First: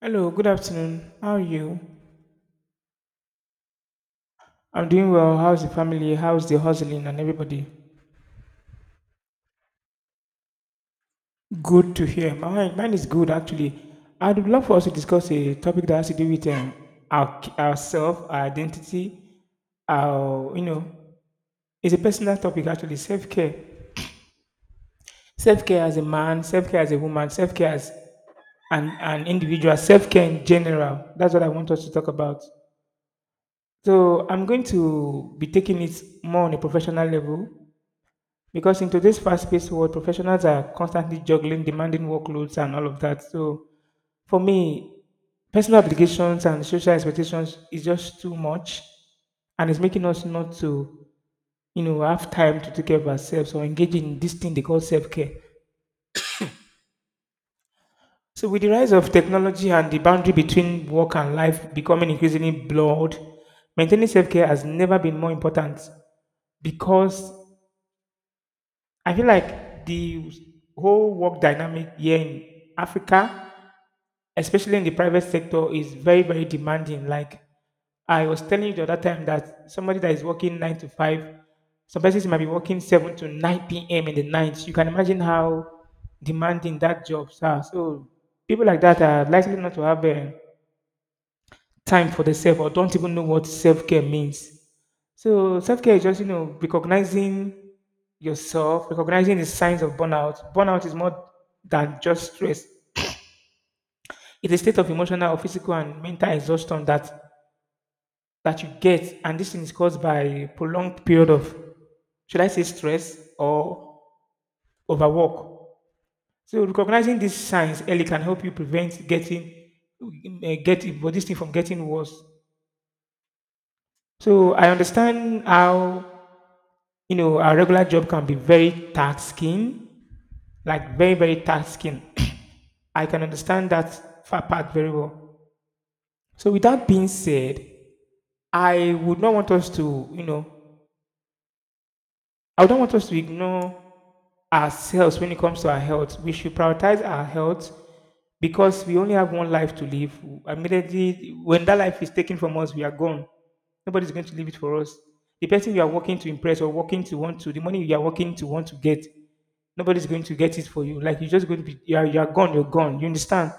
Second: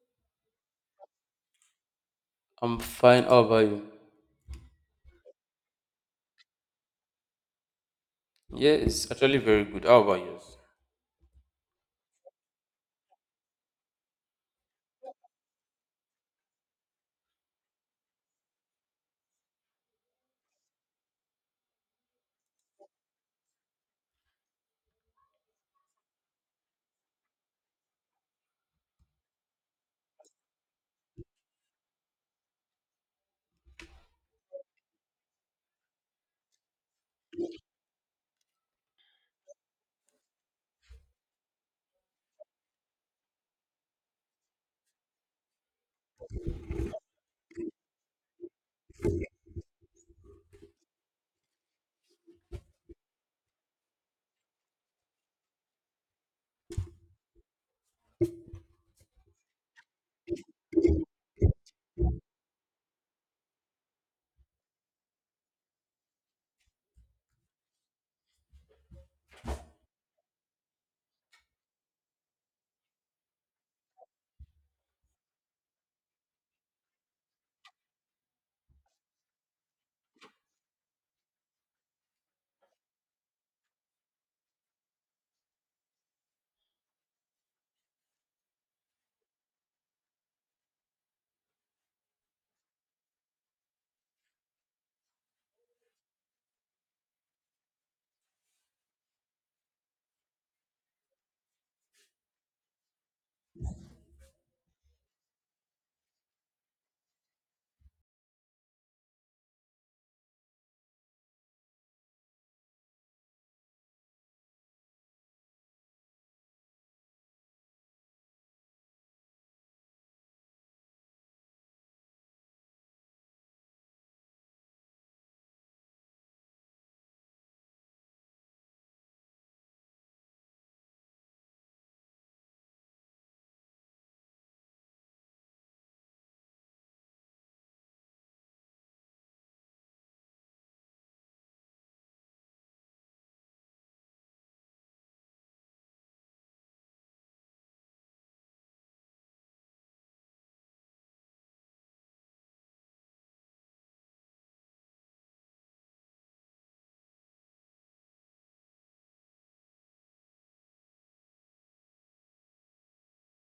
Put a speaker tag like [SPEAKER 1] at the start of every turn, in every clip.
[SPEAKER 1] Hello, good afternoon. How are you?
[SPEAKER 2] I'm fine. How about you?
[SPEAKER 1] I'm doing well. How's the family? How's the hustling and everybody?
[SPEAKER 2] Yeah, it's actually very good. How about yours?
[SPEAKER 1] Good to hear. Mine is good actually. I'd love for us to discuss a topic that has to do with ourselves, our identity, our you know, it's a personal topic actually. Self care as a man, self care as a woman, self care as an individual, self care in general. That's what I want us to talk about. So I'm going to be taking it more on a professional level. Because in today's fast-paced world, professionals are constantly juggling demanding workloads and all of that. So for me, personal obligations and social expectations is just too much, and it's making us not to, have time to take care of ourselves or engage in this thing they call self-care. So with the rise of technology and the boundary between work and life becoming increasingly blurred, maintaining self-care has never been more important, because I feel like the whole work dynamic here in Africa, especially in the private sector, is very, very demanding. Like I was telling you the other time that somebody that is working nine to five, some persons might be working seven to nine p.m. in the night. You can imagine how demanding that jobs are. So people like that are likely not to have time for themselves or don't even know what self care means. So self-care is just, recognizing yourself, recognizing the signs of burnout. Burnout is more than just stress. It's a state of emotional or physical and mental exhaustion that you get, and this thing is caused by prolonged period of, should I say, stress or overwork. So recognizing these signs early can help you prevent getting eh, get eh, this thing from getting worse. So I understand how our regular job can be very taxing, like very, very tasking. I can understand that part very well. So, with that being said, I would not want us to, you know, I don't want us to ignore ourselves when it comes to our health. We should prioritize our health because we only have one life to live. Immediately, when that life is taken from us, we are gone. Nobody's going to leave it for us. The person you are working to impress or working to want to, the money you are working to want to get, nobody's going to get it for you. Like you're just going to be, you are gone, you're gone. You understand?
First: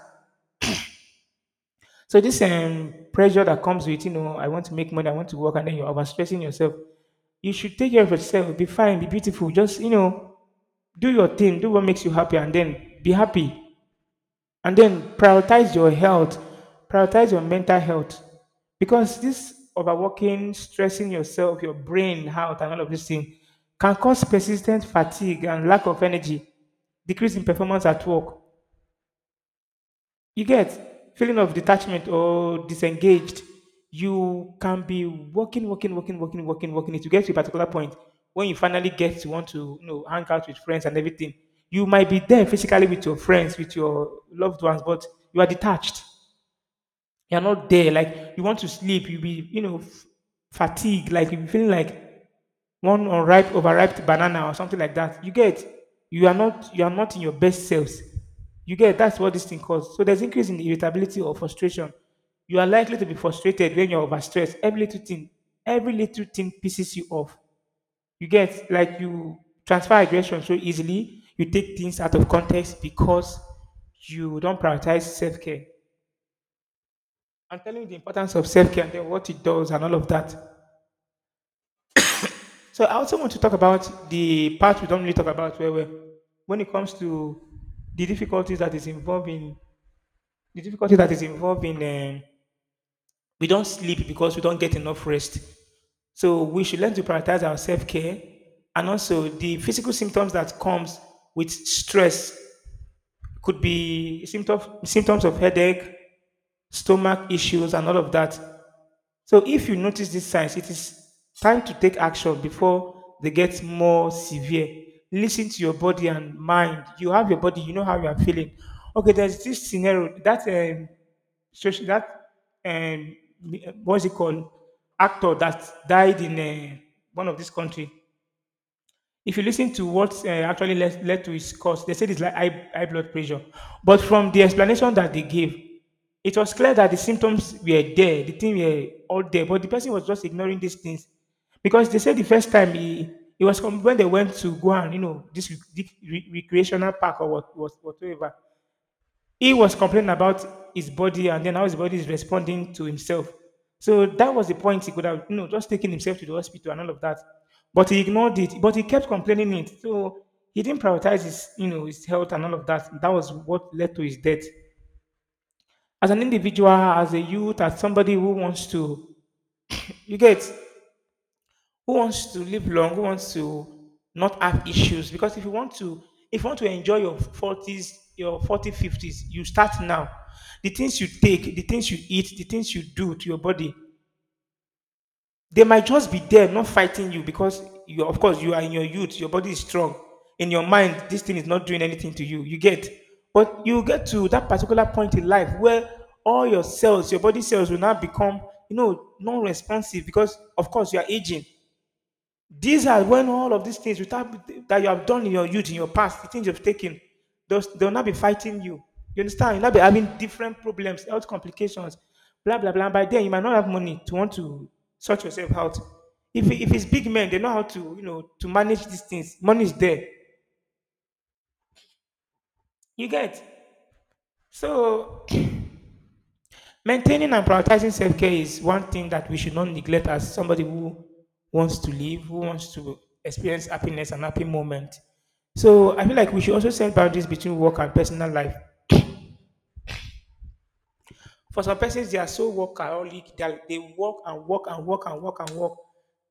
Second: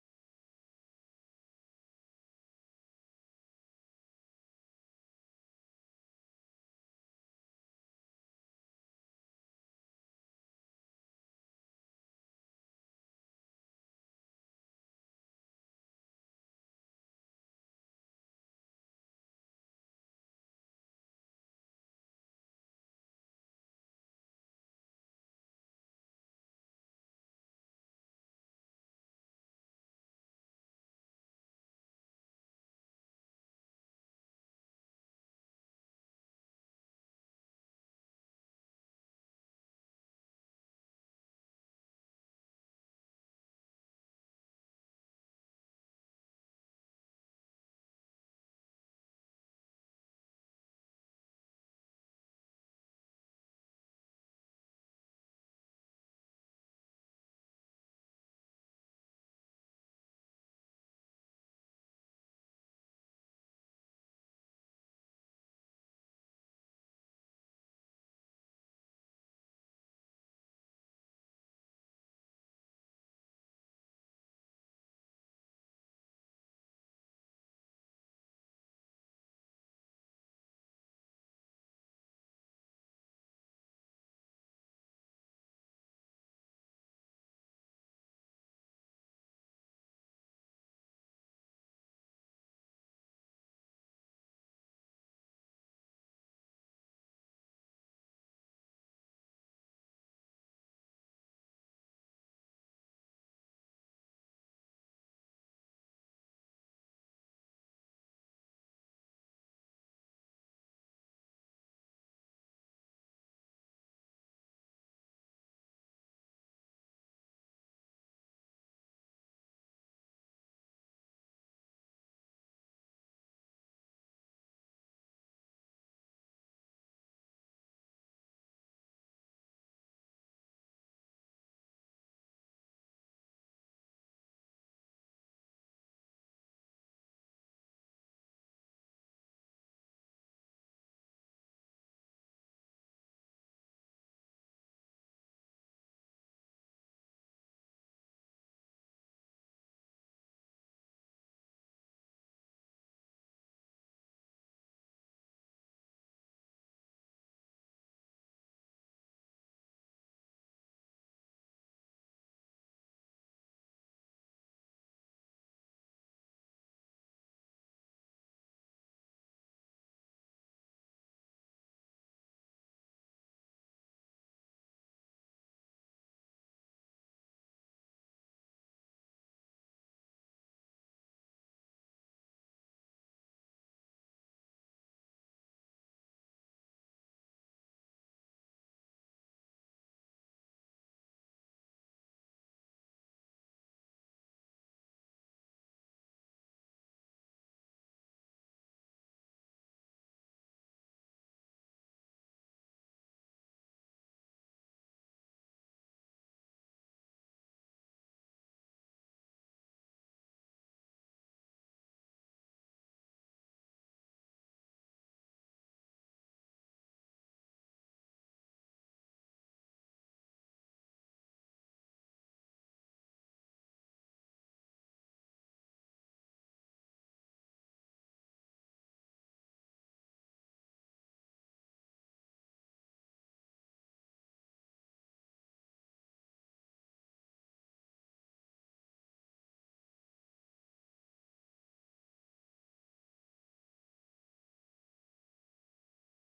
[SPEAKER 1] So this pressure that comes with, I want to make money, I want to work, and then you're overstressing yourself. You should take care of yourself, be fine, be beautiful. Just, do your thing, do what makes you happy, and then be happy. And then prioritize your health, prioritize your mental health. Because this overworking, stressing yourself, your brain out, and all of this thing can cause persistent fatigue and lack of energy, decrease in performance at work, you get feeling of detachment or disengaged. You can be working, working, working, working, working, working. It to get to a particular point when you finally get to want to hang out with friends and everything. You might be there physically with your friends, with your loved ones, but you are detached. You're not there. Like you want to sleep. You'll be, fatigued. Like you'll be feeling like one unripe, overripe banana or something like that. You get, you are not in your best selves. You get, that's what this thing causes. So there's increase in irritability or frustration. You are likely to be frustrated when you're overstressed. Every little thing pisses you off. You get, like you transfer aggression so easily. You take things out of context because you don't prioritize self care, and telling you the importance of self care and then what it does and all of that. So I also want to talk about the part we don't really talk about where, when it comes to the difficulties that is involved in the difficulty that is involved in, we don't sleep because we don't get enough rest. So we should learn to prioritize our self care, and also the physical symptoms that comes with stress could be symptoms of headache, stomach issues, and all of that. So if you notice these signs, it is time to take action before they get more severe. Listen to your body and mind. You have your body, you know how you are feeling. Okay, there's this scenario that, social that, um, what's it called, actor that died in, uh, one of this country. If you listen to what actually led to his cause, they said it's like high, high blood pressure. But from the explanation that they gave, it was clear that the symptoms were there, the thing were all there, but the person was just ignoring these things, because they said the first time he, it was com- when they went to go and this recreational park, or whatever, he was complaining about his body and then how his body is responding to himself. So that was the point he could have, just taken himself to the hospital and all of that. But he ignored it, but he kept complaining it. So he didn't prioritize his health and all of that. That was what led to his death. As an individual, as a youth, as somebody who wants to, you get, who wants to live long, who wants to not have issues. Because if you want to enjoy your 40s, your 40, 50s, you start now. The things you take, the things you eat, the things you do to your body, they might just be there, not fighting you, because you, of course, you are in your youth, your body is strong. In your mind, this thing is not doing anything to you. You get, but you get to that particular point in life where all your cells, your body cells, will now become, non-responsive, because, of course, you are aging. These are when all of these things without that you have done in your youth, in your past, the things you've taken, those, they'll not be fighting you. You understand? You'll not be having different problems, health complications, blah blah blah. By then you might not have money to want to sort yourself out. If it's big men, they know how to manage these things. Money is there. You get. So, maintaining and prioritizing self care is one thing that we should not neglect, as somebody who wants to live, who wants to experience happiness and happy moment. So I feel like we should also set boundaries between work and personal life. For some persons, they are so workaholic that they work and work and work and work and work.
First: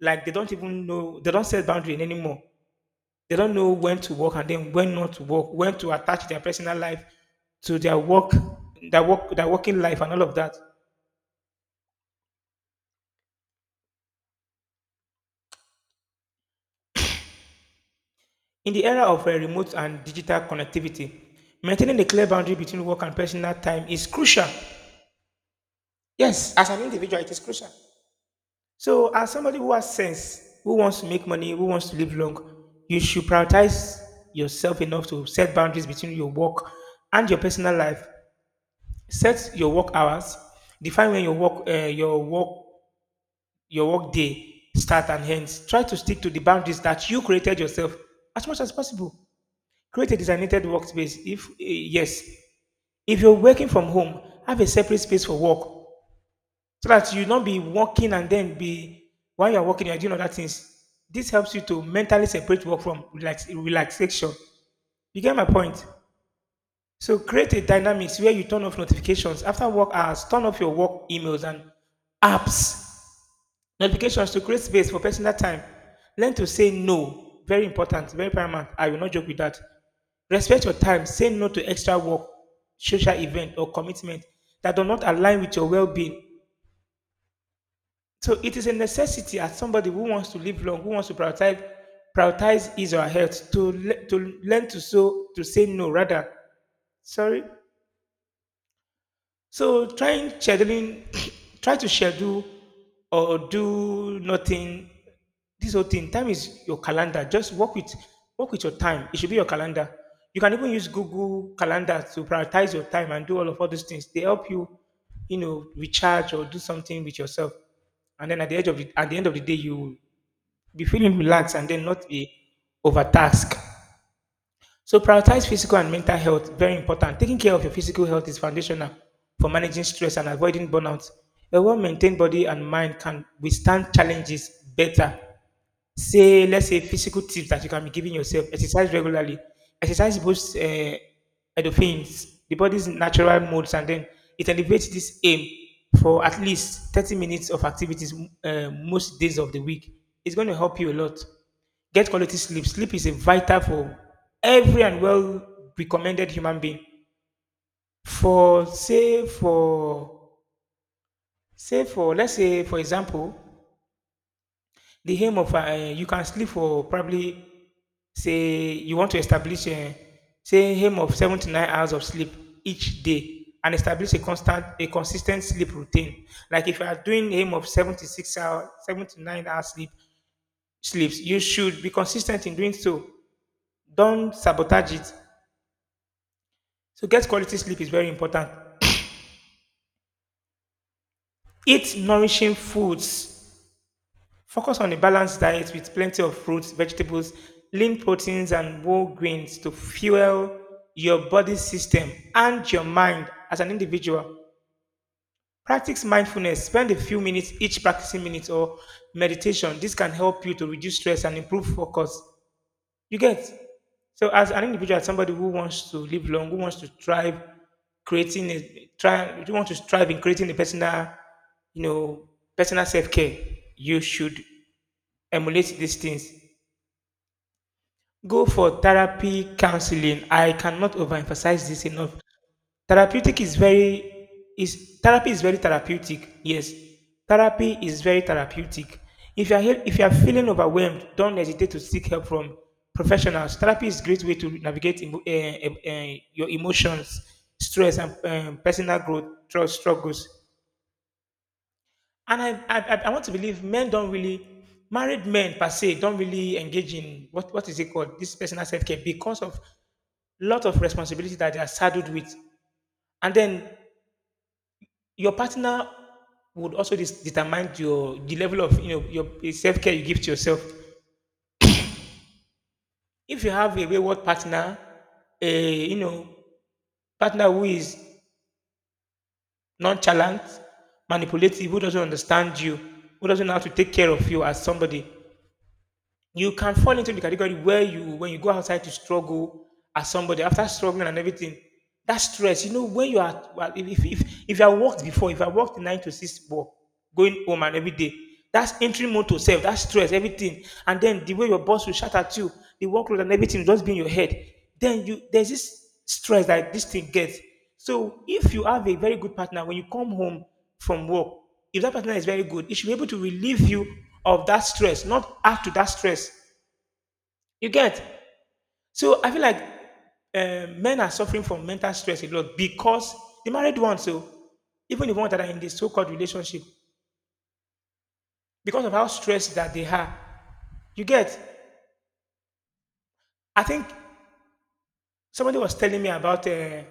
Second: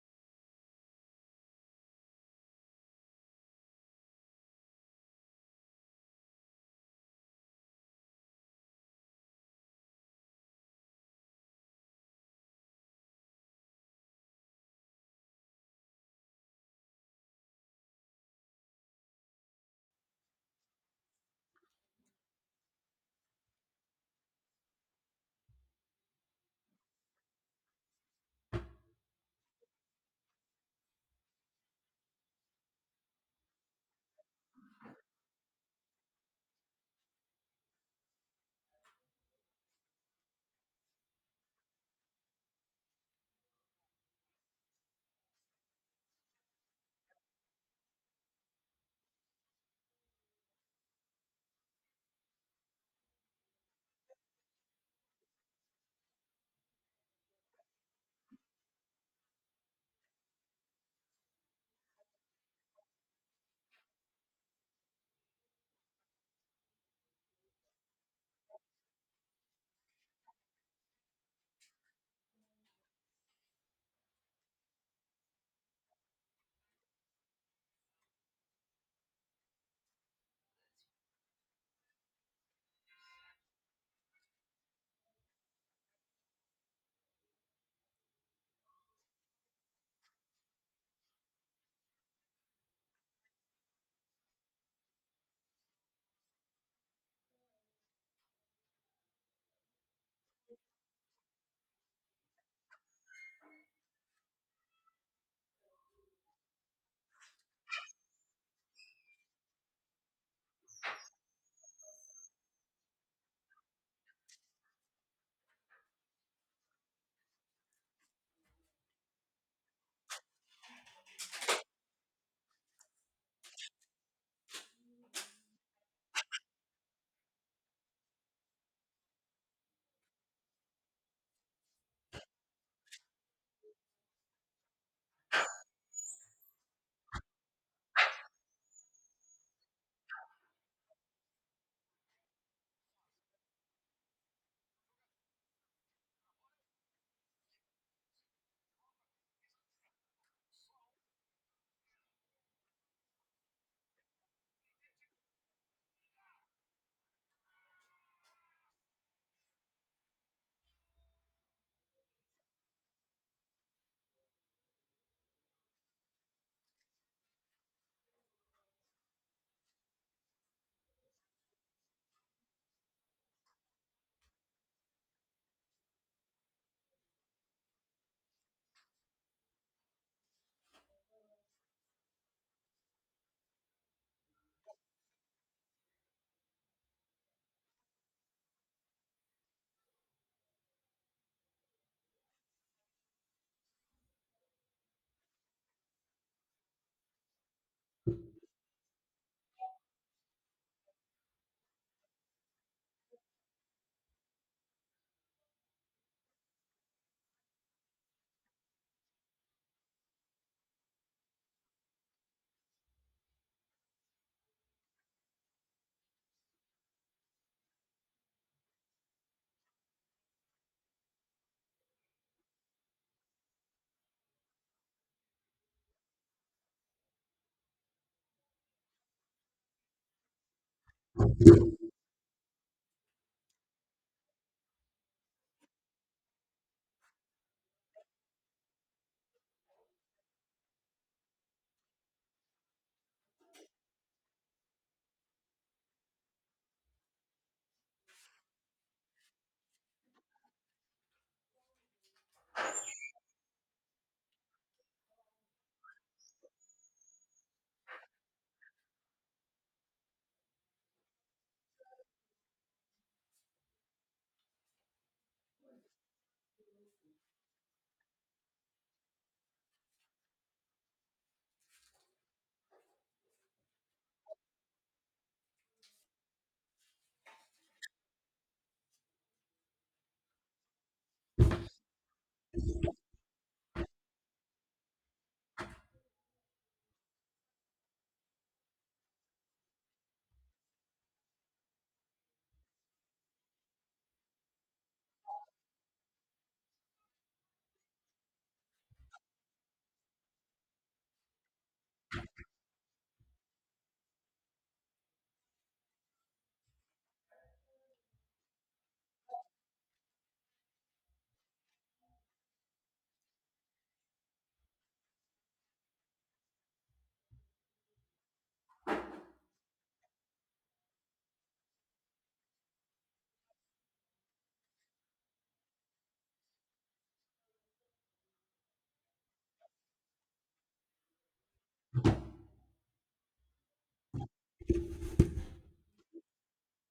[SPEAKER 1] Like they don't even know, they don't set boundaries anymore. They don't know when to work and then when not to work, when to attach their personal life to their working life and all of that. In the era of remote and digital connectivity, maintaining a clear boundary between work and personal time is crucial. Yes, as an individual, it is crucial. So, as somebody who has sense, who wants to make money, who wants to live long, you should prioritize yourself enough to set boundaries between your work and your personal life. Set your work hours. Define when your work day starts and ends. Try to stick to the boundaries that you created yourself as much as possible. Create a designated workspace. If eh, Yes, if you're working from home, have a separate space for work, so that you not be working and then be, while you're working, you're doing other things. This helps you to mentally separate work from relaxation. You get my point. So create a dynamics where you turn off notifications after work hours. Turn off your work emails and apps, notifications, to create space for personal time. Learn to say no. Very important, very paramount. I will not joke with that. Respect your time. Say no to extra work, social event, or commitment that do not align with your well-being. So it is a necessity, as somebody who wants to live long, who wants to prioritize his or her health, to learn to, so to say, no, rather. Sorry. So, try to schedule or do nothing. This whole thing, time is your calendar. Just work with your time. It should be your calendar. You can even use Google Calendar to prioritize your time and do all those things. They help you, recharge or do something with yourself. And then at the edge of the, at the end of the day, you will be feeling relaxed and then not be overtasked. So prioritize physical and mental health, very important. Taking care of your physical health is foundational for managing stress and avoiding burnout. A well-maintained body and mind can withstand challenges better. Say Let's say physical tips that you can be giving yourself: exercise regularly. Exercise boosts endorphins, the body's natural modes, and then it elevates this. Aim for at least 30 minutes of activities most days of the week. It's going to help you a lot. Get quality sleep. Sleep is a vital for every and well recommended human being. For say for say for Let's say, for example, the aim of you can sleep for probably, say, you want to establish a, say, aim of 7 to 9 hours of sleep each day, and establish a consistent sleep routine. Like if you are doing aim of 7 to 9 hours sleep sleeps you should be consistent in doing so. Don't sabotage it. So, get quality sleep is very important. Eat nourishing foods. Focus on a balanced diet with plenty of fruits, vegetables, lean proteins, and whole grains to fuel your body system and your mind as an individual. Practice mindfulness. Spend a few minutes each practicing minutes or meditation. This can help you to reduce stress and improve focus. You get? So, as an individual, as somebody who wants to live long, who wants to thrive, creating a try, who want to strive in creating a you know, personal self care, you should emulate these things. Go for therapy, counseling. I cannot overemphasize this enough. Therapeutic is very is Therapy is very therapeutic. Yes, therapy is very therapeutic. If you are feeling overwhelmed, don't hesitate to seek help from professionals. Therapy is a great way to navigate your emotions, stress, and personal growth through struggles. And I want to believe men don't really, married men per se, don't really engage in what is it called? This personal self care because of lot of responsibility that they are saddled with. And then your partner would also determine your the level of your self care you give to yourself. If you have a wayward partner, a partner who is nonchalant, manipulative, who doesn't understand you, who doesn't know how to take care of you as somebody, you can fall into the category where you when you go outside to struggle as somebody after struggling and everything, that stress, when you are well. If you have worked before, if I worked 9 to 6 work, going home and every day, that's entry mode to self, that stress everything, and then the way your boss will shout at you, the workload and everything will just be in your head. Then you, there's this stress that this thing gets. So if you have a very good partner, when you come home from work, if that partner is very good, it should be able to relieve you of that stress, not add to that stress. You get? So I feel like men are suffering from mental stress a lot because the married ones, so even the ones that are in the so-called relationship, because of how stressed that they are. You get? I think somebody was telling me about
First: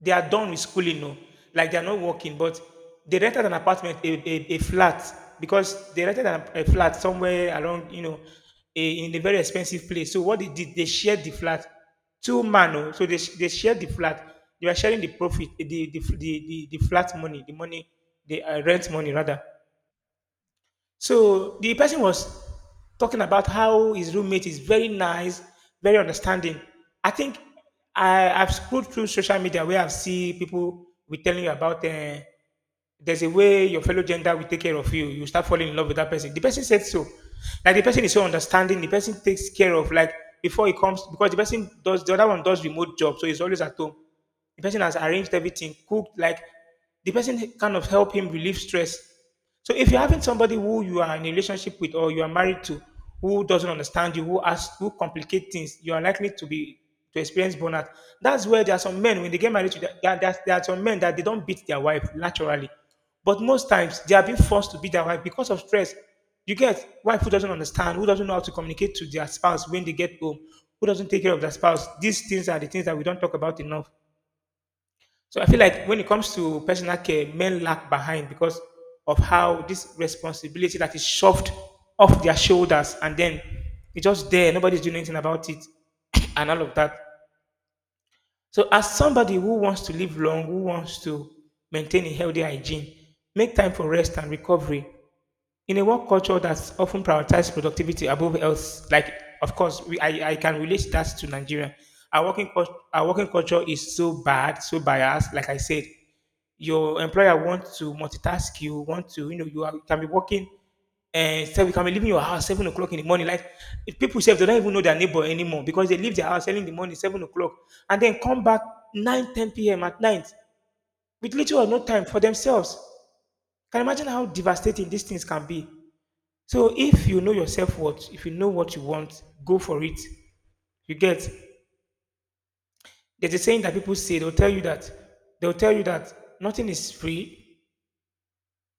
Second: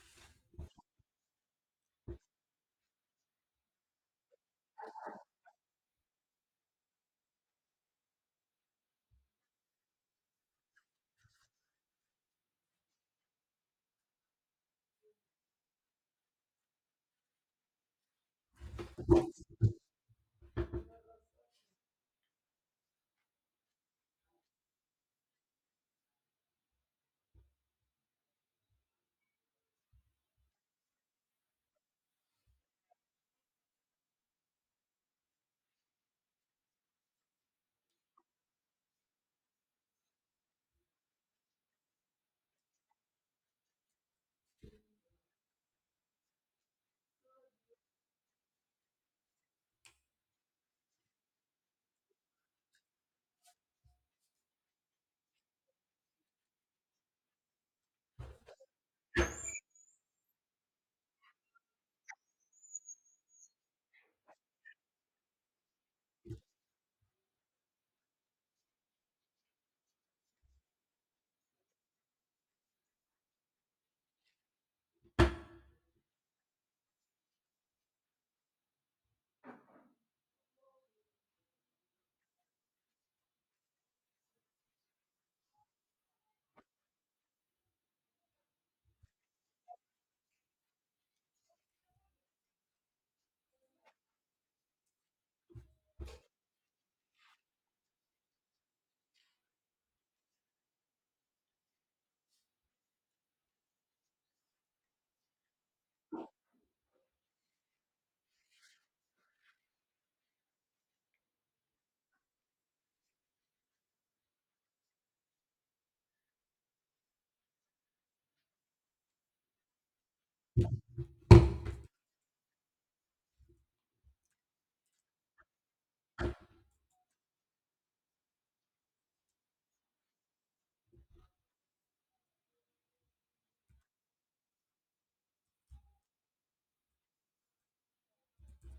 [SPEAKER 1] they are done with schooling, no, like they are not working, but they rented an apartment, a flat. Because they rented a flat somewhere around, you know, in a very expensive place. So what they did, they shared the flat, two-man, oh, so they, they shared the flat. They were sharing the profit, the flat money, the rent money rather. So the person was talking about how his roommate is very nice, very understanding. I think I've scrolled through social media where I've seen people will telling you about there's a way your fellow gender will take care of you. You start falling in love with that person. The person said so. Like the person is so understanding. The person takes care of, like, before he comes, because the other one does remote job, so he's always at home. The person has arranged everything, cooked, like the person kind of help him relieve stress. So if you're having somebody who you are in a relationship with or you are married to, who doesn't understand you, who asks, who complicate things, you are likely to experience burnout. That's where there are some men. When they get married to there are some men that they don't beat their wife naturally. But most times they are being forced to beat their wife because of stress. You get wife who doesn't understand, who doesn't know how to communicate to their spouse when they get home, who doesn't take care of their spouse. These things are the things that we don't talk about enough. So I feel like when it comes to personal care, men lag behind because of how this responsibility that is shoved off their shoulders, and then it's just there, nobody's doing anything about it, and all of that. So as somebody who wants to live long, who wants to maintain a healthy hygiene, make time for rest and recovery. In a work culture that's often prioritizes productivity above health, like of course we, I can relate that to Nigeria. Our our working culture is so bad, so biased. Like I said, your employer wants to multitask you, want to, you, are, can be working. And so you can be leaving your house 7 o'clock in the morning. Like if people say they don't even know their neighbor anymore because they leave their house early in the morning, 7 o'clock, and then come back 9, 10 p.m. at night, with little or no time for themselves. Can you imagine how devastating these things can be? So if you know yourself what, if you know what you want, go for it. You get, there's a saying that people say, they'll tell you that they'll tell you that nothing is free.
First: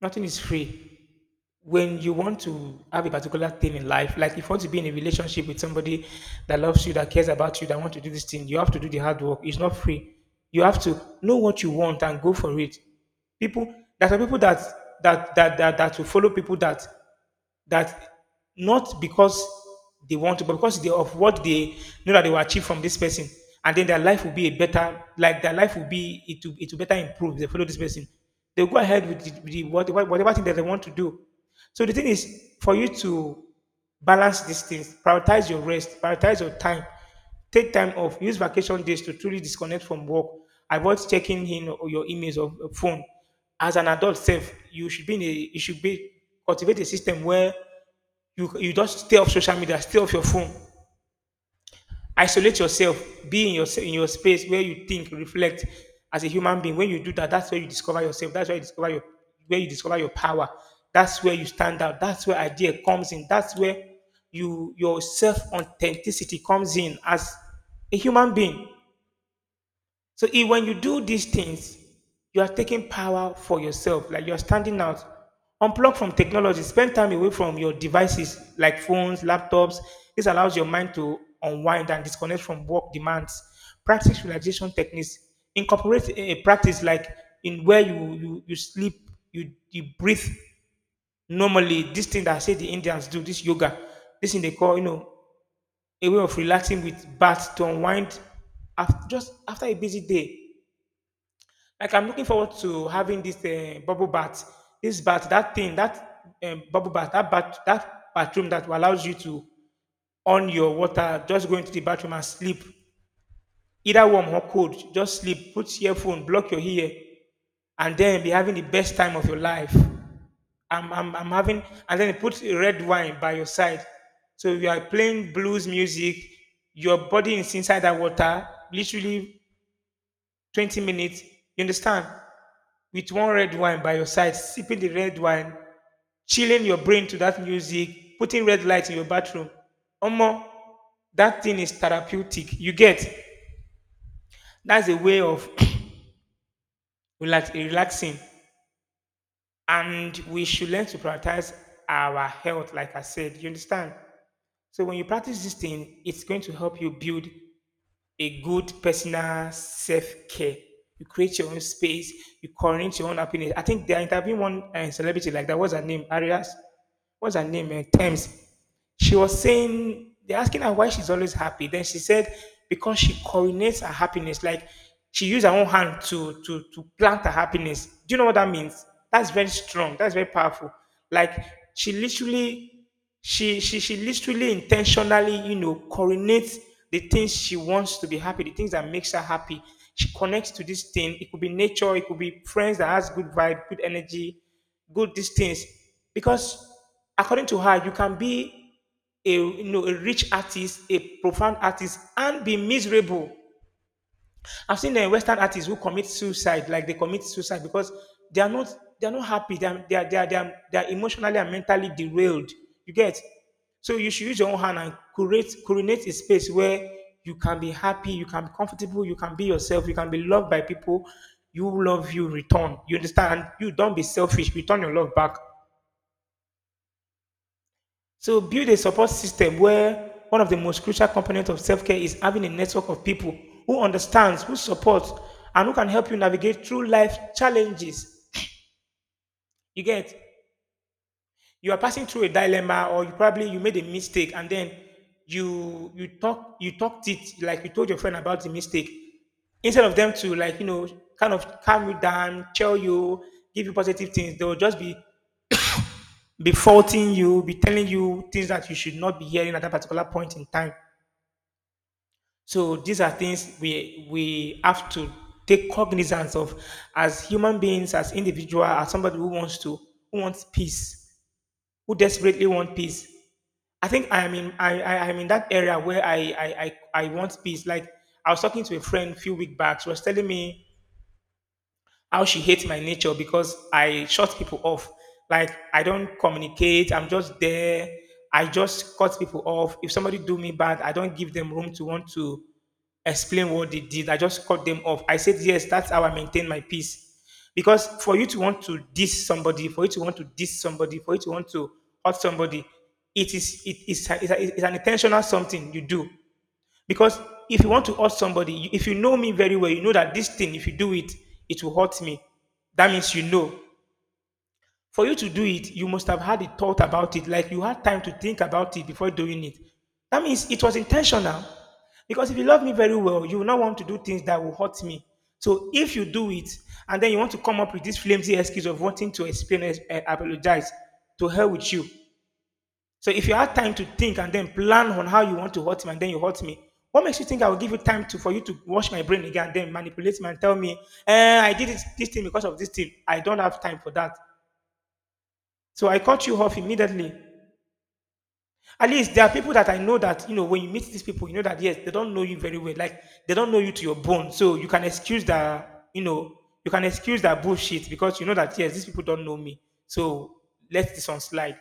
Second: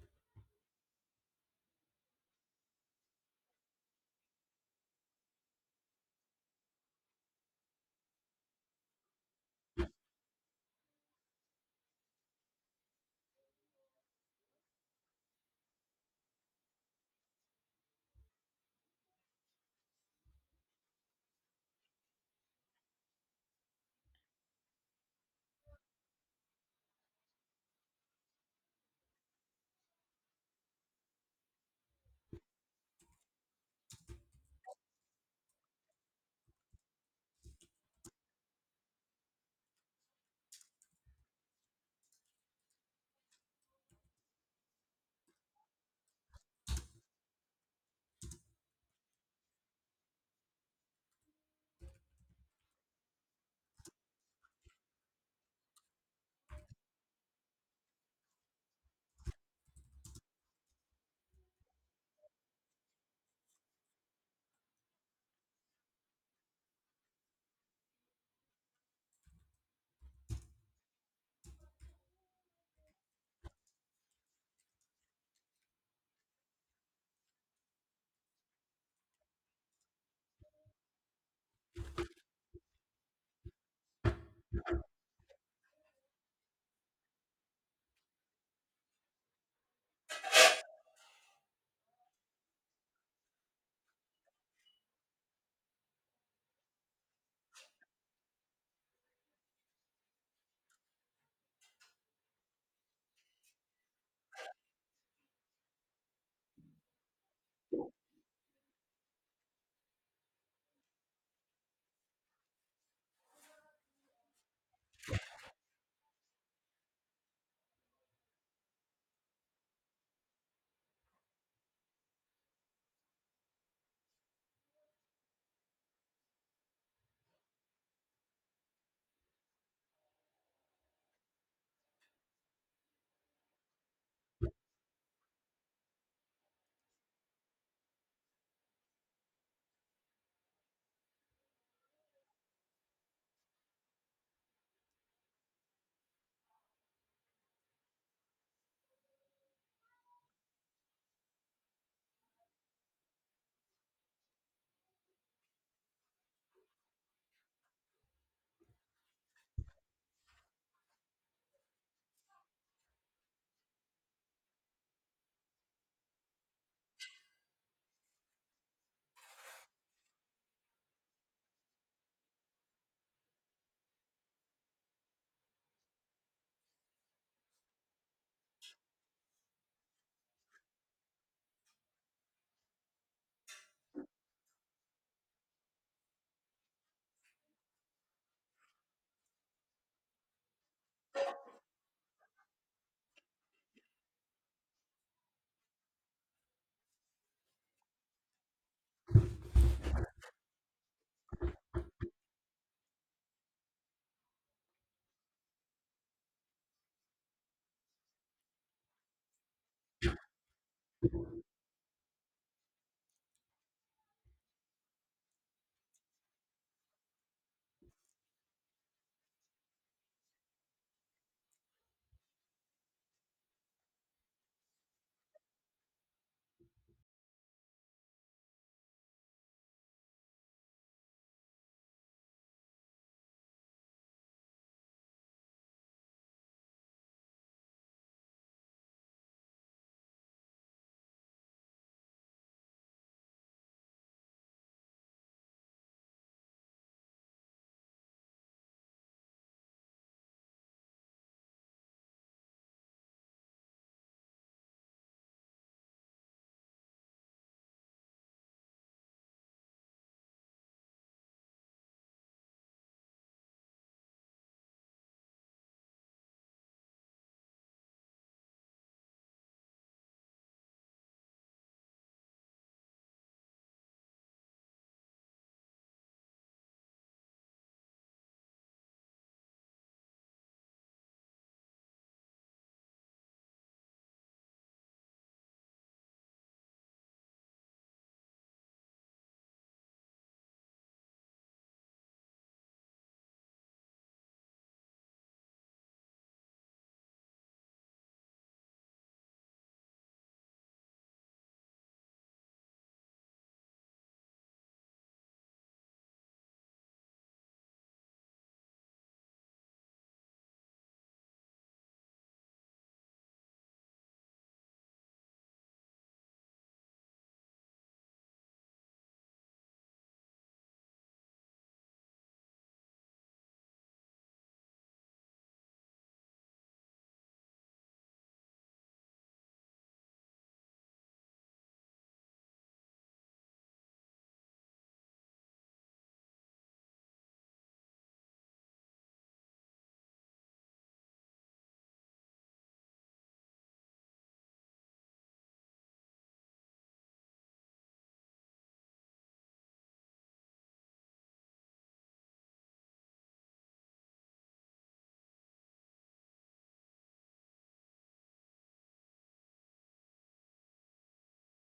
[SPEAKER 1] Nothing is free. When you want to have a particular thing in life, like if you want to be in a relationship with somebody that loves you, that cares about you, that want to do this thing, you have to do the hard work. It's not free. You have to know what you want and go for it. People, there are people that will follow people that that not because they want to, but because they, of what they know that they will achieve from this person, and then their life will be a better, like their life will be, it will better improve. They follow this person, they'll go ahead with the, whatever thing that they want to do. So the thing is for you to balance these things, prioritize your rest, prioritize your time. Take time off. Use vacation days to truly disconnect from work. Avoid checking in or your emails or phone. As an adult self, you should be cultivate a system where you just stay off social media, stay off your phone. Isolate yourself. Be in your space where you think, reflect as a human being. When you do that, that's where you discover yourself. That's where you discover your power. That's where you stand out. That's where idea comes in. That's where your self authenticity comes in as a human being. So if when you do these things, you are taking power for yourself, like you are standing out. Unplug from technology, spend time away from your devices like phones, laptops. This allows your mind to unwind and disconnect from work demands. Practice relaxation techniques. Incorporate a practice like in where you sleep, you breathe normally. This thing that I say the Indians do, this yoga, this thing they call, you know, a way of relaxing with bath to unwind after, just after a busy day, like I'm looking forward to having this bubble bath, this bath, that thing, that bubble bath, that bathroom that allows you to on your water, just go into the bathroom and sleep, either warm or cold. Just sleep, put earphone, block your ear, and then be having the best time of your life. I'm having, and then put red wine by your side. So you are playing blues music, your body is inside that water, literally 20 minutes, you understand? With one red wine by your side, sipping the red wine, chilling your brain to that music, putting red light in your bathroom. Omo, that thing is therapeutic. You get that's a way of relaxing. And we should learn to prioritize our health, like I said. You understand? So when you practice this thing, it's going to help you build a good personal self-care. You create your own space. You curate your own happiness. I think they are interviewing one celebrity like that. What's her name? Arias. What's her name? Thames, she was saying they're asking her why she's always happy. Then she said because she coordinates her happiness, like she used her own hand to plant her happiness. Do you know what that means? That's very strong. That's very powerful. Like she literally, she literally intentionally, you know, coordinates the things she wants to be happy, the things that makes her happy. She connects to this thing. It could be nature. It could be friends that has good vibe, good energy, good these things because according to her you can be a, you know, a rich artist, a profound artist, and be miserable. I've seen the Western artists who commit suicide, like they commit suicide because they are not they are not happy. They are they are, they are, they are, they are emotionally and mentally derailed. You get so you should use your own hand and create a space where you can be happy, you can be comfortable, you can be yourself, you can be loved by people. You love you return. You understand? You don't be selfish. Return your love back. So build a support system where one of the most crucial components of self-care is having a network of people who understands, who supports, and who can help you navigate through life challenges. You get you are passing through a dilemma or you probably you made a mistake and then you talk you talked it like you told your friend about the mistake instead of them to, like, you know, kind of calm you down, chill you, give you positive things. They'll just be faulting you, be telling you things that you should not be hearing at that particular point in time. So these are things we have to take cognizance of as human beings, as individual, as somebody who wants to who wants peace, who desperately want peace. I think I'm in that area where I I want peace. Like I was talking to a friend a few weeks back. She was telling me how she hates my nature because I shut people off. Like I don't communicate. I'm just there. I just cut people off. If somebody do me bad, I don't give them room to want to explain what they did. I just cut them off. I said yes. That's how I maintain my peace. Because for you to want to diss somebody, for you to want to hurt somebody, it is it's, a- it's an intentional something you do. Because if you want to hurt somebody, you- if you know me very well, you know that this thing, if you do it, it will hurt me. That means you know. For you to do it, you must have had a thought about it, like you had time to think about it before doing it. That means it was intentional. Because if you love me very well, you will not want to do things that will hurt me. So if you do it, and then you want to come up with this flimsy excuse of wanting to explain, eh, apologize, to hell with you. So if you had time to think and then plan on how you want to hurt me and then you hurt me, what makes you think I will give you time to for you to wash my brain again, and then manipulate me and tell me, eh, I did it, this thing because of this thing. I don't have time for that. So I cut you off immediately. At least there are people that I know that, you know, when you meet these people, you know that yes, they don't know you very well. Like they don't know you to your bone. So you can excuse that, you know, you can excuse that bullshit because you know that yes, these people don't know me. So let this one slide.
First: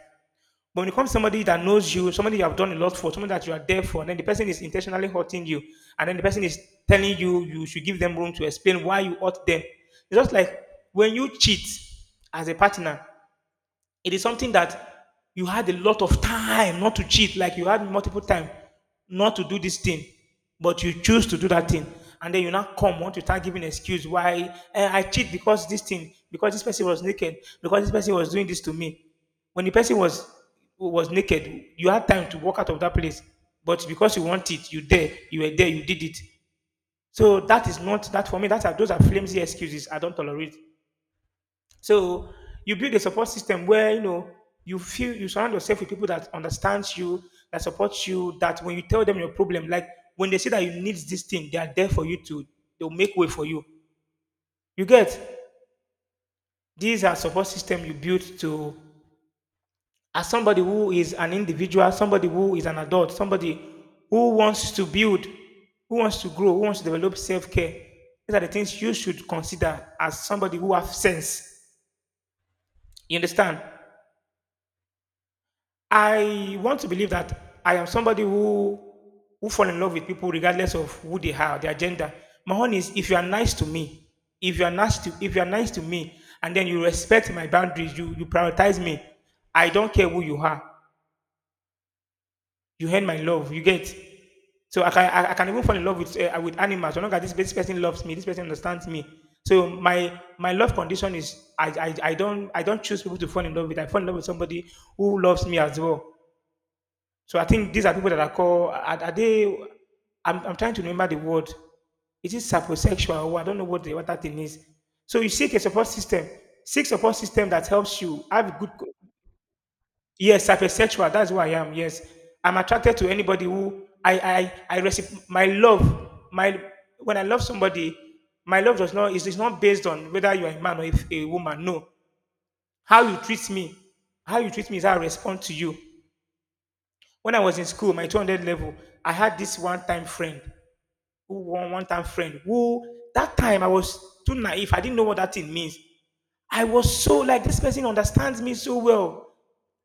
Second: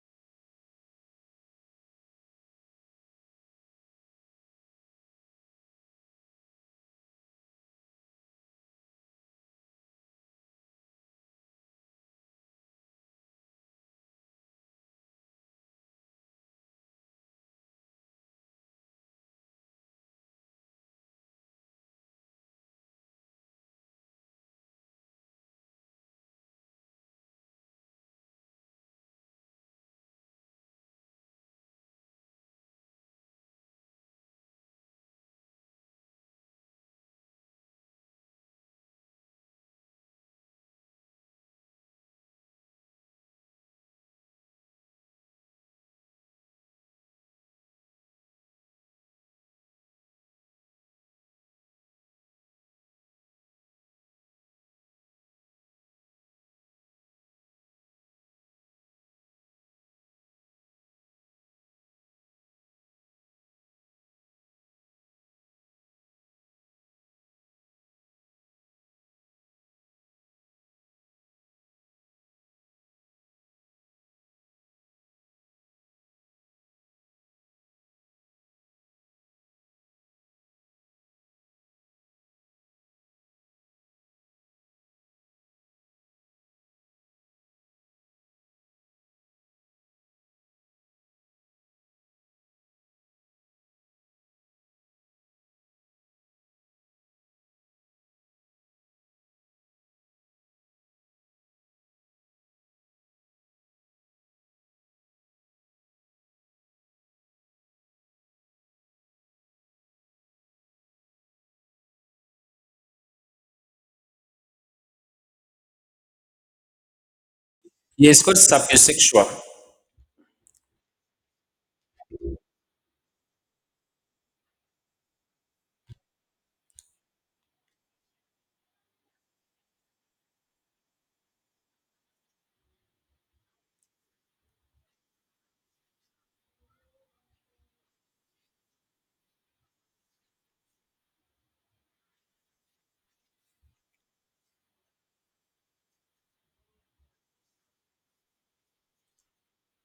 [SPEAKER 1] But when it comes to somebody that knows you, somebody you have done a lot for, somebody that you are there for, and then the person is intentionally hurting you, and then the person is telling you you should give them room to explain why you hurt them. It's just like when you cheat as a partner, it is something that you had a lot of time not to cheat, like you had multiple time not to do this thing, but you choose to do that thing. And then you now come, want to start giving excuse why eh, I cheat because this thing, because this person was naked, because this person was doing this to me. When the person was naked, you had time to walk out of that place. But because you want it, you were there, you did it. So that is not that for me. That are Those are flimsy excuses. I don't tolerate. So you build a support system where you know you feel you surround yourself with people that understands you, that supports you, that when you tell them your problem, like when they say that you need this thing, they are there for you to they'll make way for you. You get these are support system you build to as somebody who is an individual, somebody who is an adult, somebody who wants to build, who wants to grow, who wants to develop self-care. These are the things you should consider as somebody who have sense. You understand? I want to believe that I am somebody who fall in love with people regardless of who they are, their gender. My own is if you are nice to me, if you are nice to if you are nice to me, and then you respect my boundaries, you prioritize me. I don't care who you are. You earn my love. You get. So I can even fall in love with animals. So long as this person loves me, this person understands me. So my love condition is I don't choose people to fall in love with. I fall in love with somebody who loves me as well. So I think these are people that are called, I'm trying to remember the word. Is it saposexual? Or I don't know what, the, what that thing is. So you seek a support system. Seek support system that helps
[SPEAKER 2] Yeah, it's
[SPEAKER 1] you
[SPEAKER 2] called
[SPEAKER 1] have good, co-
[SPEAKER 2] sapiosexual.
[SPEAKER 1] yes, saposexual. That's who I am. Yes. I'm attracted to anybody who I receive my love. My, when I love somebody, my love does not, is not based on whether you are a man or if a woman. No. How you treat me, how you treat me is how I respond to you. When I was in school, my 200 level, I had this one time friend who one time friend who that time I was too naive. I didn't know what that thing means. I was so like this person understands me so well,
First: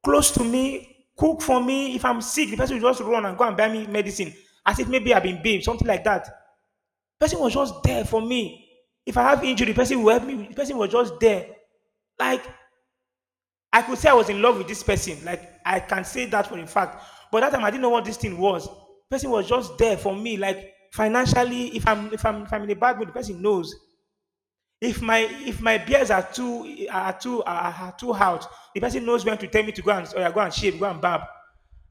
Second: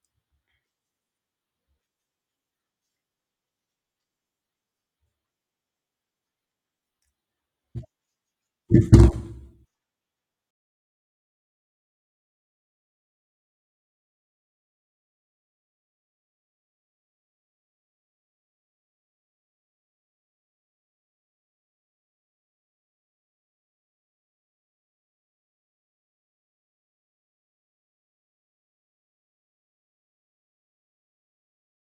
[SPEAKER 1] close to me, cook for me. If I'm sick, the person will just run and go and buy me medicine as if maybe I've been beamed, something like that. Person was just there for me. If I have injury, the person will help me. The person was just there. Like I could say I was in love with this person. Like I can say that for a fact. But that time I didn't know what this thing was. Person was just there for me. Like financially, if I'm in a bad mood, the person knows. If my if my beers are too out, the person knows when to tell me to go and or go and shave, go and barb.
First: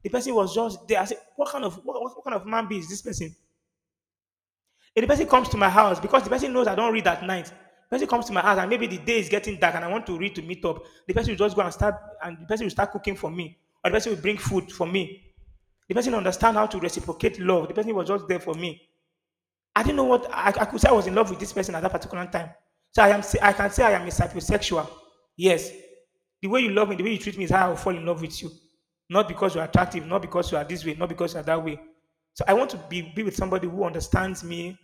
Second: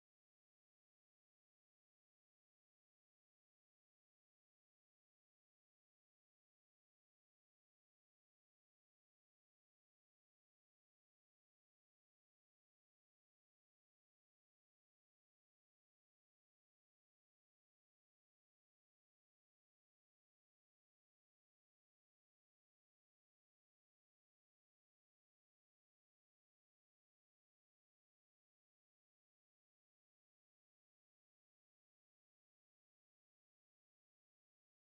[SPEAKER 1] The person was just there. I said, what kind of man be is this person? If the person comes to my house because the person knows I don't read at night. The person comes to my house and maybe the day is getting dark and I want to read to meet up. The person will just go and start and the person will start cooking for me. Or the person will bring food for me. The person understand how to reciprocate love. The person was just there for me. I didn't know what I could say I was in love with this person at that particular time. So I can say I am a psychosexual. Yes. The way you love me, the way you treat me is how I will fall in love with you. Not because you're attractive, not because you are this way, not because you are that way. So I want to be with somebody who understands me,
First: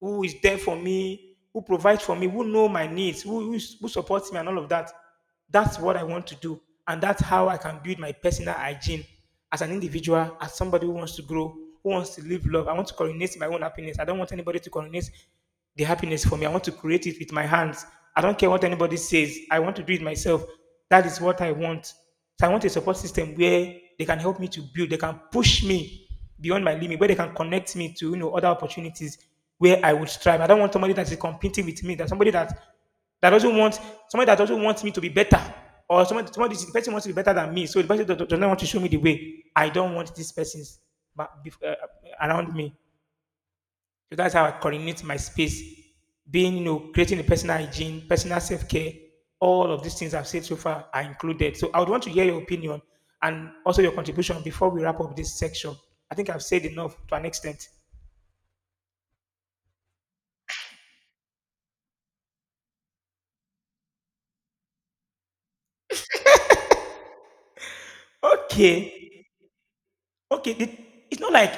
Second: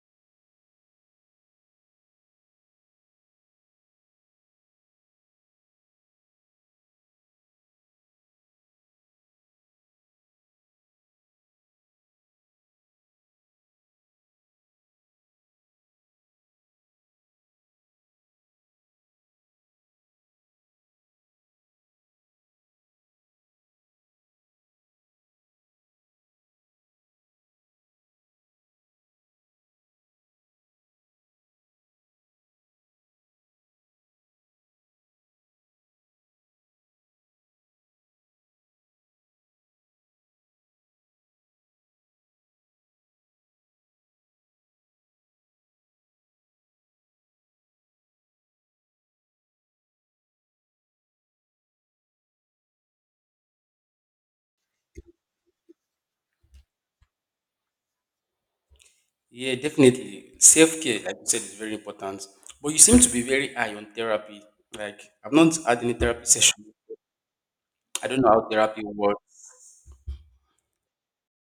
[SPEAKER 1] who is there for me, who provides for me, who know my needs, who supports me and all of that. That's what I want to do. And that's how I can build my personal hygiene as an individual, as somebody who wants to grow, who wants to live love. I want to coordinate my own happiness. I don't want anybody to coordinate the happiness for me. I want to create it with my hands. I don't care what anybody says. I want to do it myself. That is what I want. So I want a support system where they can help me to build. They can push me beyond my limit, where they can connect me to other opportunities where I would strive. I don't want somebody that is competing with me. That Somebody that doesn't want somebody that doesn't want me to be better, or somebody the person wants to be better than me. So the person does not want to show me the way. I don't want these persons but bef- uh, around me. So that's how I coordinate my space, being, you know, creating a personal hygiene, personal self care. All of these things I've said so far are included. So I would want to hear your opinion and also your contribution before we wrap up this section. I think I've said enough to an extent.
[SPEAKER 2] Yeah, definitely. Self care, like you said, is very important. But you seem to be very high on therapy. Like, I've not had any therapy session. I don't know how therapy
[SPEAKER 1] Okay.
[SPEAKER 2] works.
[SPEAKER 1] Okay. It's not like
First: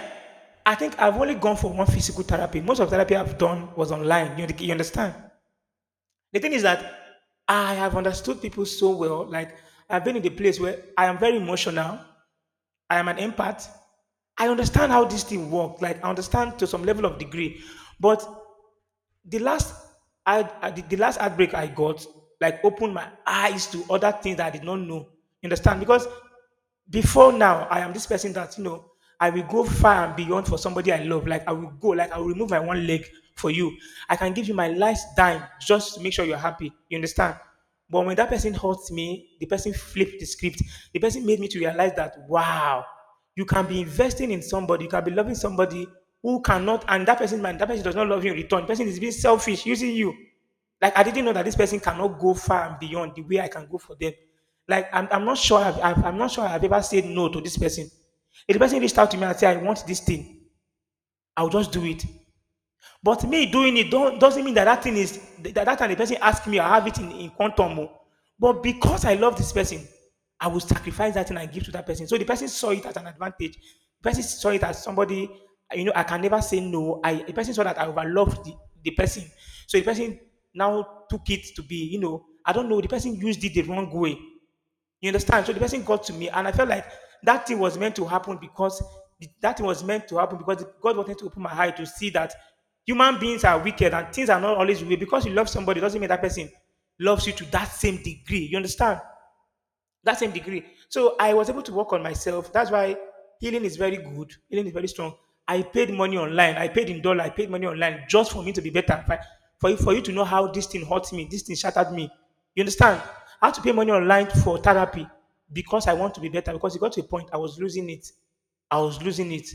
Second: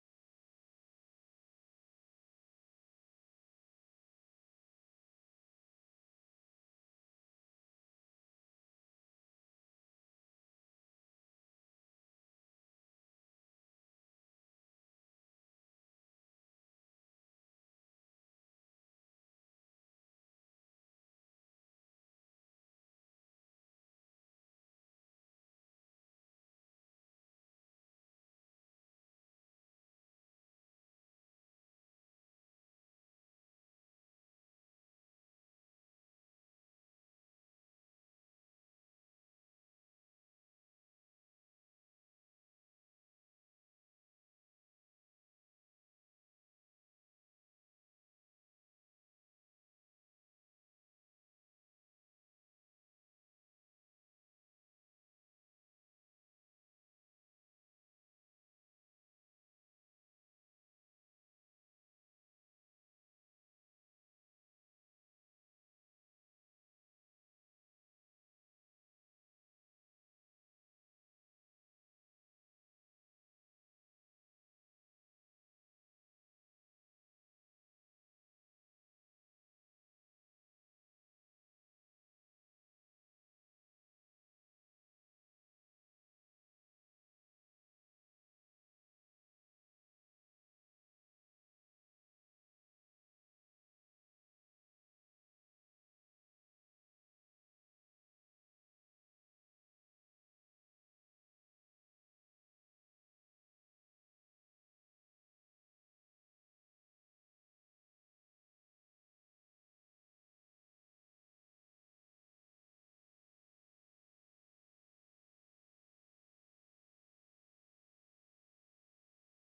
[SPEAKER 1] I think I've only gone for one physical therapy. Most of therapy I've done was online. You understand? The thing is that I have understood people so well. Like I've been in the place where I am very emotional. I am an empath. I understand how this thing works. Like I understand to some level of degree, but the last the last outbreak I got like opened my eyes to other things that I did not know. Understand? Because before now I am this person that you know I will go far and beyond for somebody I love. Like I will remove my one leg for you. I can give you my last dime just to make sure you're happy. You understand? But when that person hurts me, the person flipped the script. The person made me to realize that wow. You can be investing in somebody, you can be loving somebody who cannot. And that person does not love you in return. The person is being selfish, using you. Like I didn't know that this person cannot go far and beyond the way I can go for them. Like I'm not sure I've ever said no to this person. If the person reached out to me and said I want this thing, I'll just do it. But me doing it don't, doesn't mean that that time the person asked me, I have it in quantum. Oh. But because I love this person, I will sacrifice that thing and give to that person. So the person saw it as an advantage. The person saw it as somebody, you know, I can never say no. I The person saw that I overloved the person. So the person now took it to be, you know, I don't know, the person used it the wrong way. You understand? So the person got to me, and I felt like that thing was meant to happen because that thing was meant to happen because God wanted to open my eye to see that human beings are wicked and things are not always real. Because you love somebody doesn't mean that person loves you to that same degree. You understand? That same degree. So I was able to work on myself. That's why healing is very good. Healing is very strong. I paid money online. I paid in dollar. I paid money online just for me to be better. For for you to know how this thing hurt me, this thing shattered me. You understand? I had to pay money online for therapy because I want to be better. Because it got to a point I was losing it. I was losing it.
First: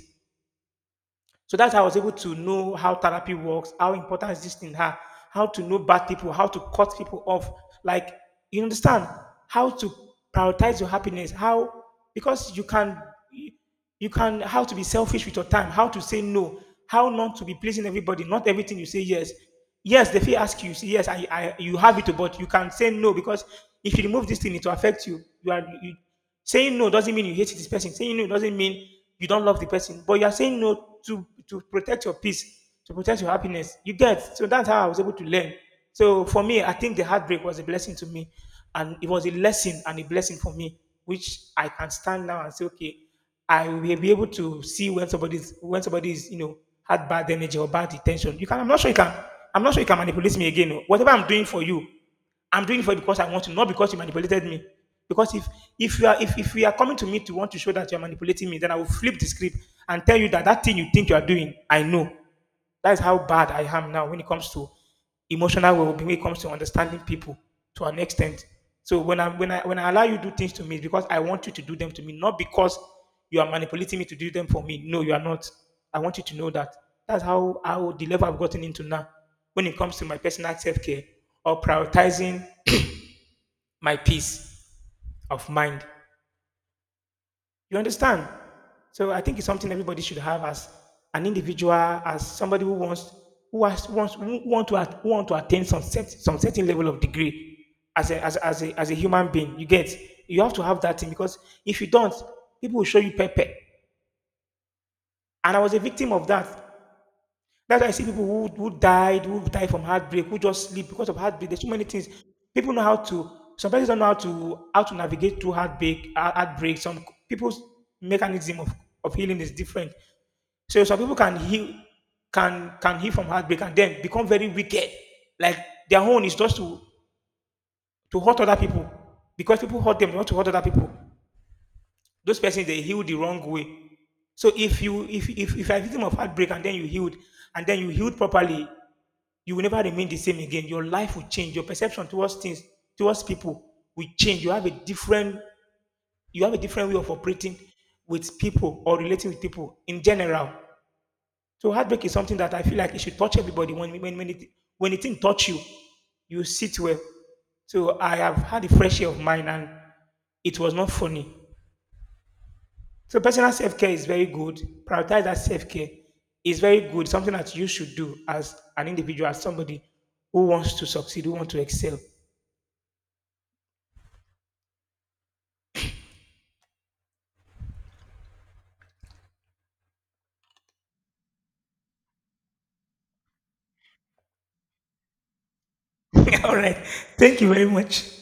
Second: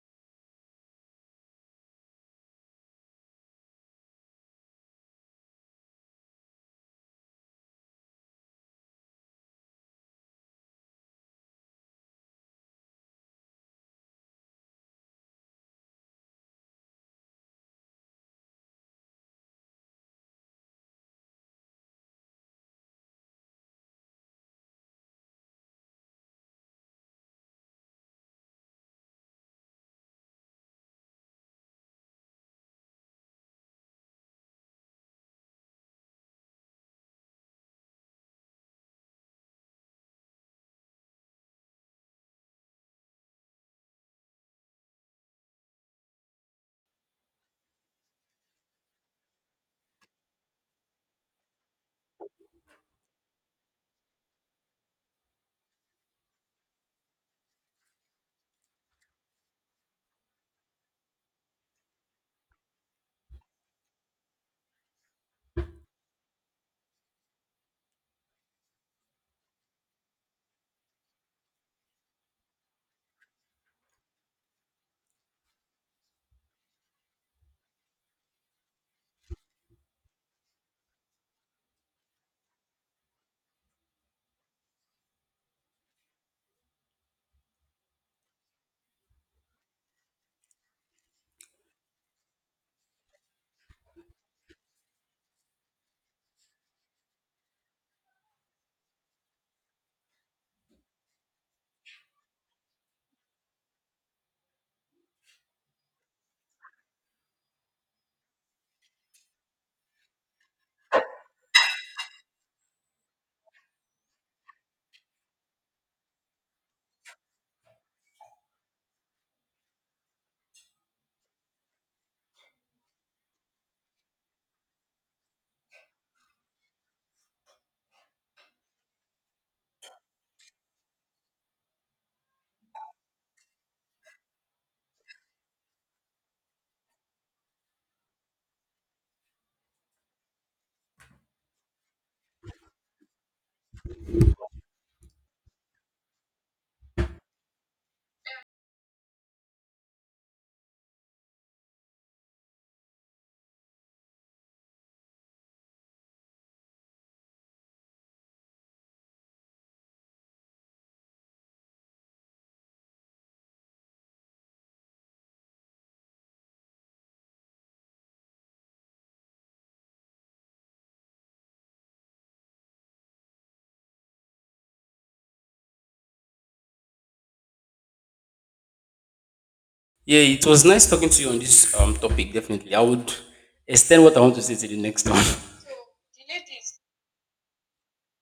[SPEAKER 1] So that's how I was able to know how therapy works, how important is this thing her, how to know bad people, how to cut people off. Like you understand how to prioritize your happiness, how because you can how to be selfish with your time, how to say no, how not to be pleasing everybody, not everything you say yes. Yes, they feel ask you, you say yes, I you have it, but you can say no because if you remove this thing, it will affect you. Saying no doesn't mean you hate this person. Saying no doesn't mean you don't love the person. But you are saying no to protect your peace, to protect your happiness. You get so that's how I was able to learn. So for me, I think the heartbreak was a blessing to me, and it was a lesson and a blessing for me, which I can stand now and say, okay, I will be able to see when somebody's you know had bad energy or bad intention. You can. I'm not sure you can. I'm not sure you can manipulate me again. Oh. Whatever I'm doing for you, I'm doing it for you because I want to, not because you manipulated me. Because if you are coming to me to want to show that you are manipulating me, then I will flip the script and tell you that that thing you think you are doing, I know. That's how bad I am now when it comes to emotional well-being, when it comes to understanding people to an extent. So when I allow you to do things to me, it's because I want you to do them to me, not because you are manipulating me to do them for me. No, you are not. I want you to know that. That's how the level I've gotten into now. When it comes to my personal self-care or prioritizing my peace of mind. You understand? So I think it's something everybody should have as an individual, as somebody who want to attain some certain level of degree as as a human being. You get you have to have that thing because if you don't, people will show you pepper. And I was a victim of that. That's why I see people who died from heartbreak, who just sleep because of heartbreak. There's so many things. People know how to. Some people don't know how to navigate through heartbreak. Heartbreak. Some people's mechanism of healing is different. So some people can heal, can heal from heartbreak and then become very wicked. Like their own is just to hurt other people because people hurt them. They want to hurt other people. Those persons they heal the wrong way. So if you if you're a victim of heartbreak and then you healed and then you healed properly, you will never remain the same again. Your life will change. Your perception towards things, towards people will change. You have a different, you have a different way of operating with people or relating with people in general. So heartbreak is something that I feel like it should touch everybody. When it touch you, you sit well. So I have had a fresh year of mine and it was not funny. So personal self-care is very good. Prioritize that self-care is very good. Something that you should do as an individual, as somebody who wants to succeed, who wants to excel.
[SPEAKER 2] Yeah, it was nice talking to you on this topic, definitely. I would extend what I want to say to the next one.
[SPEAKER 1] All right. Thank you very much.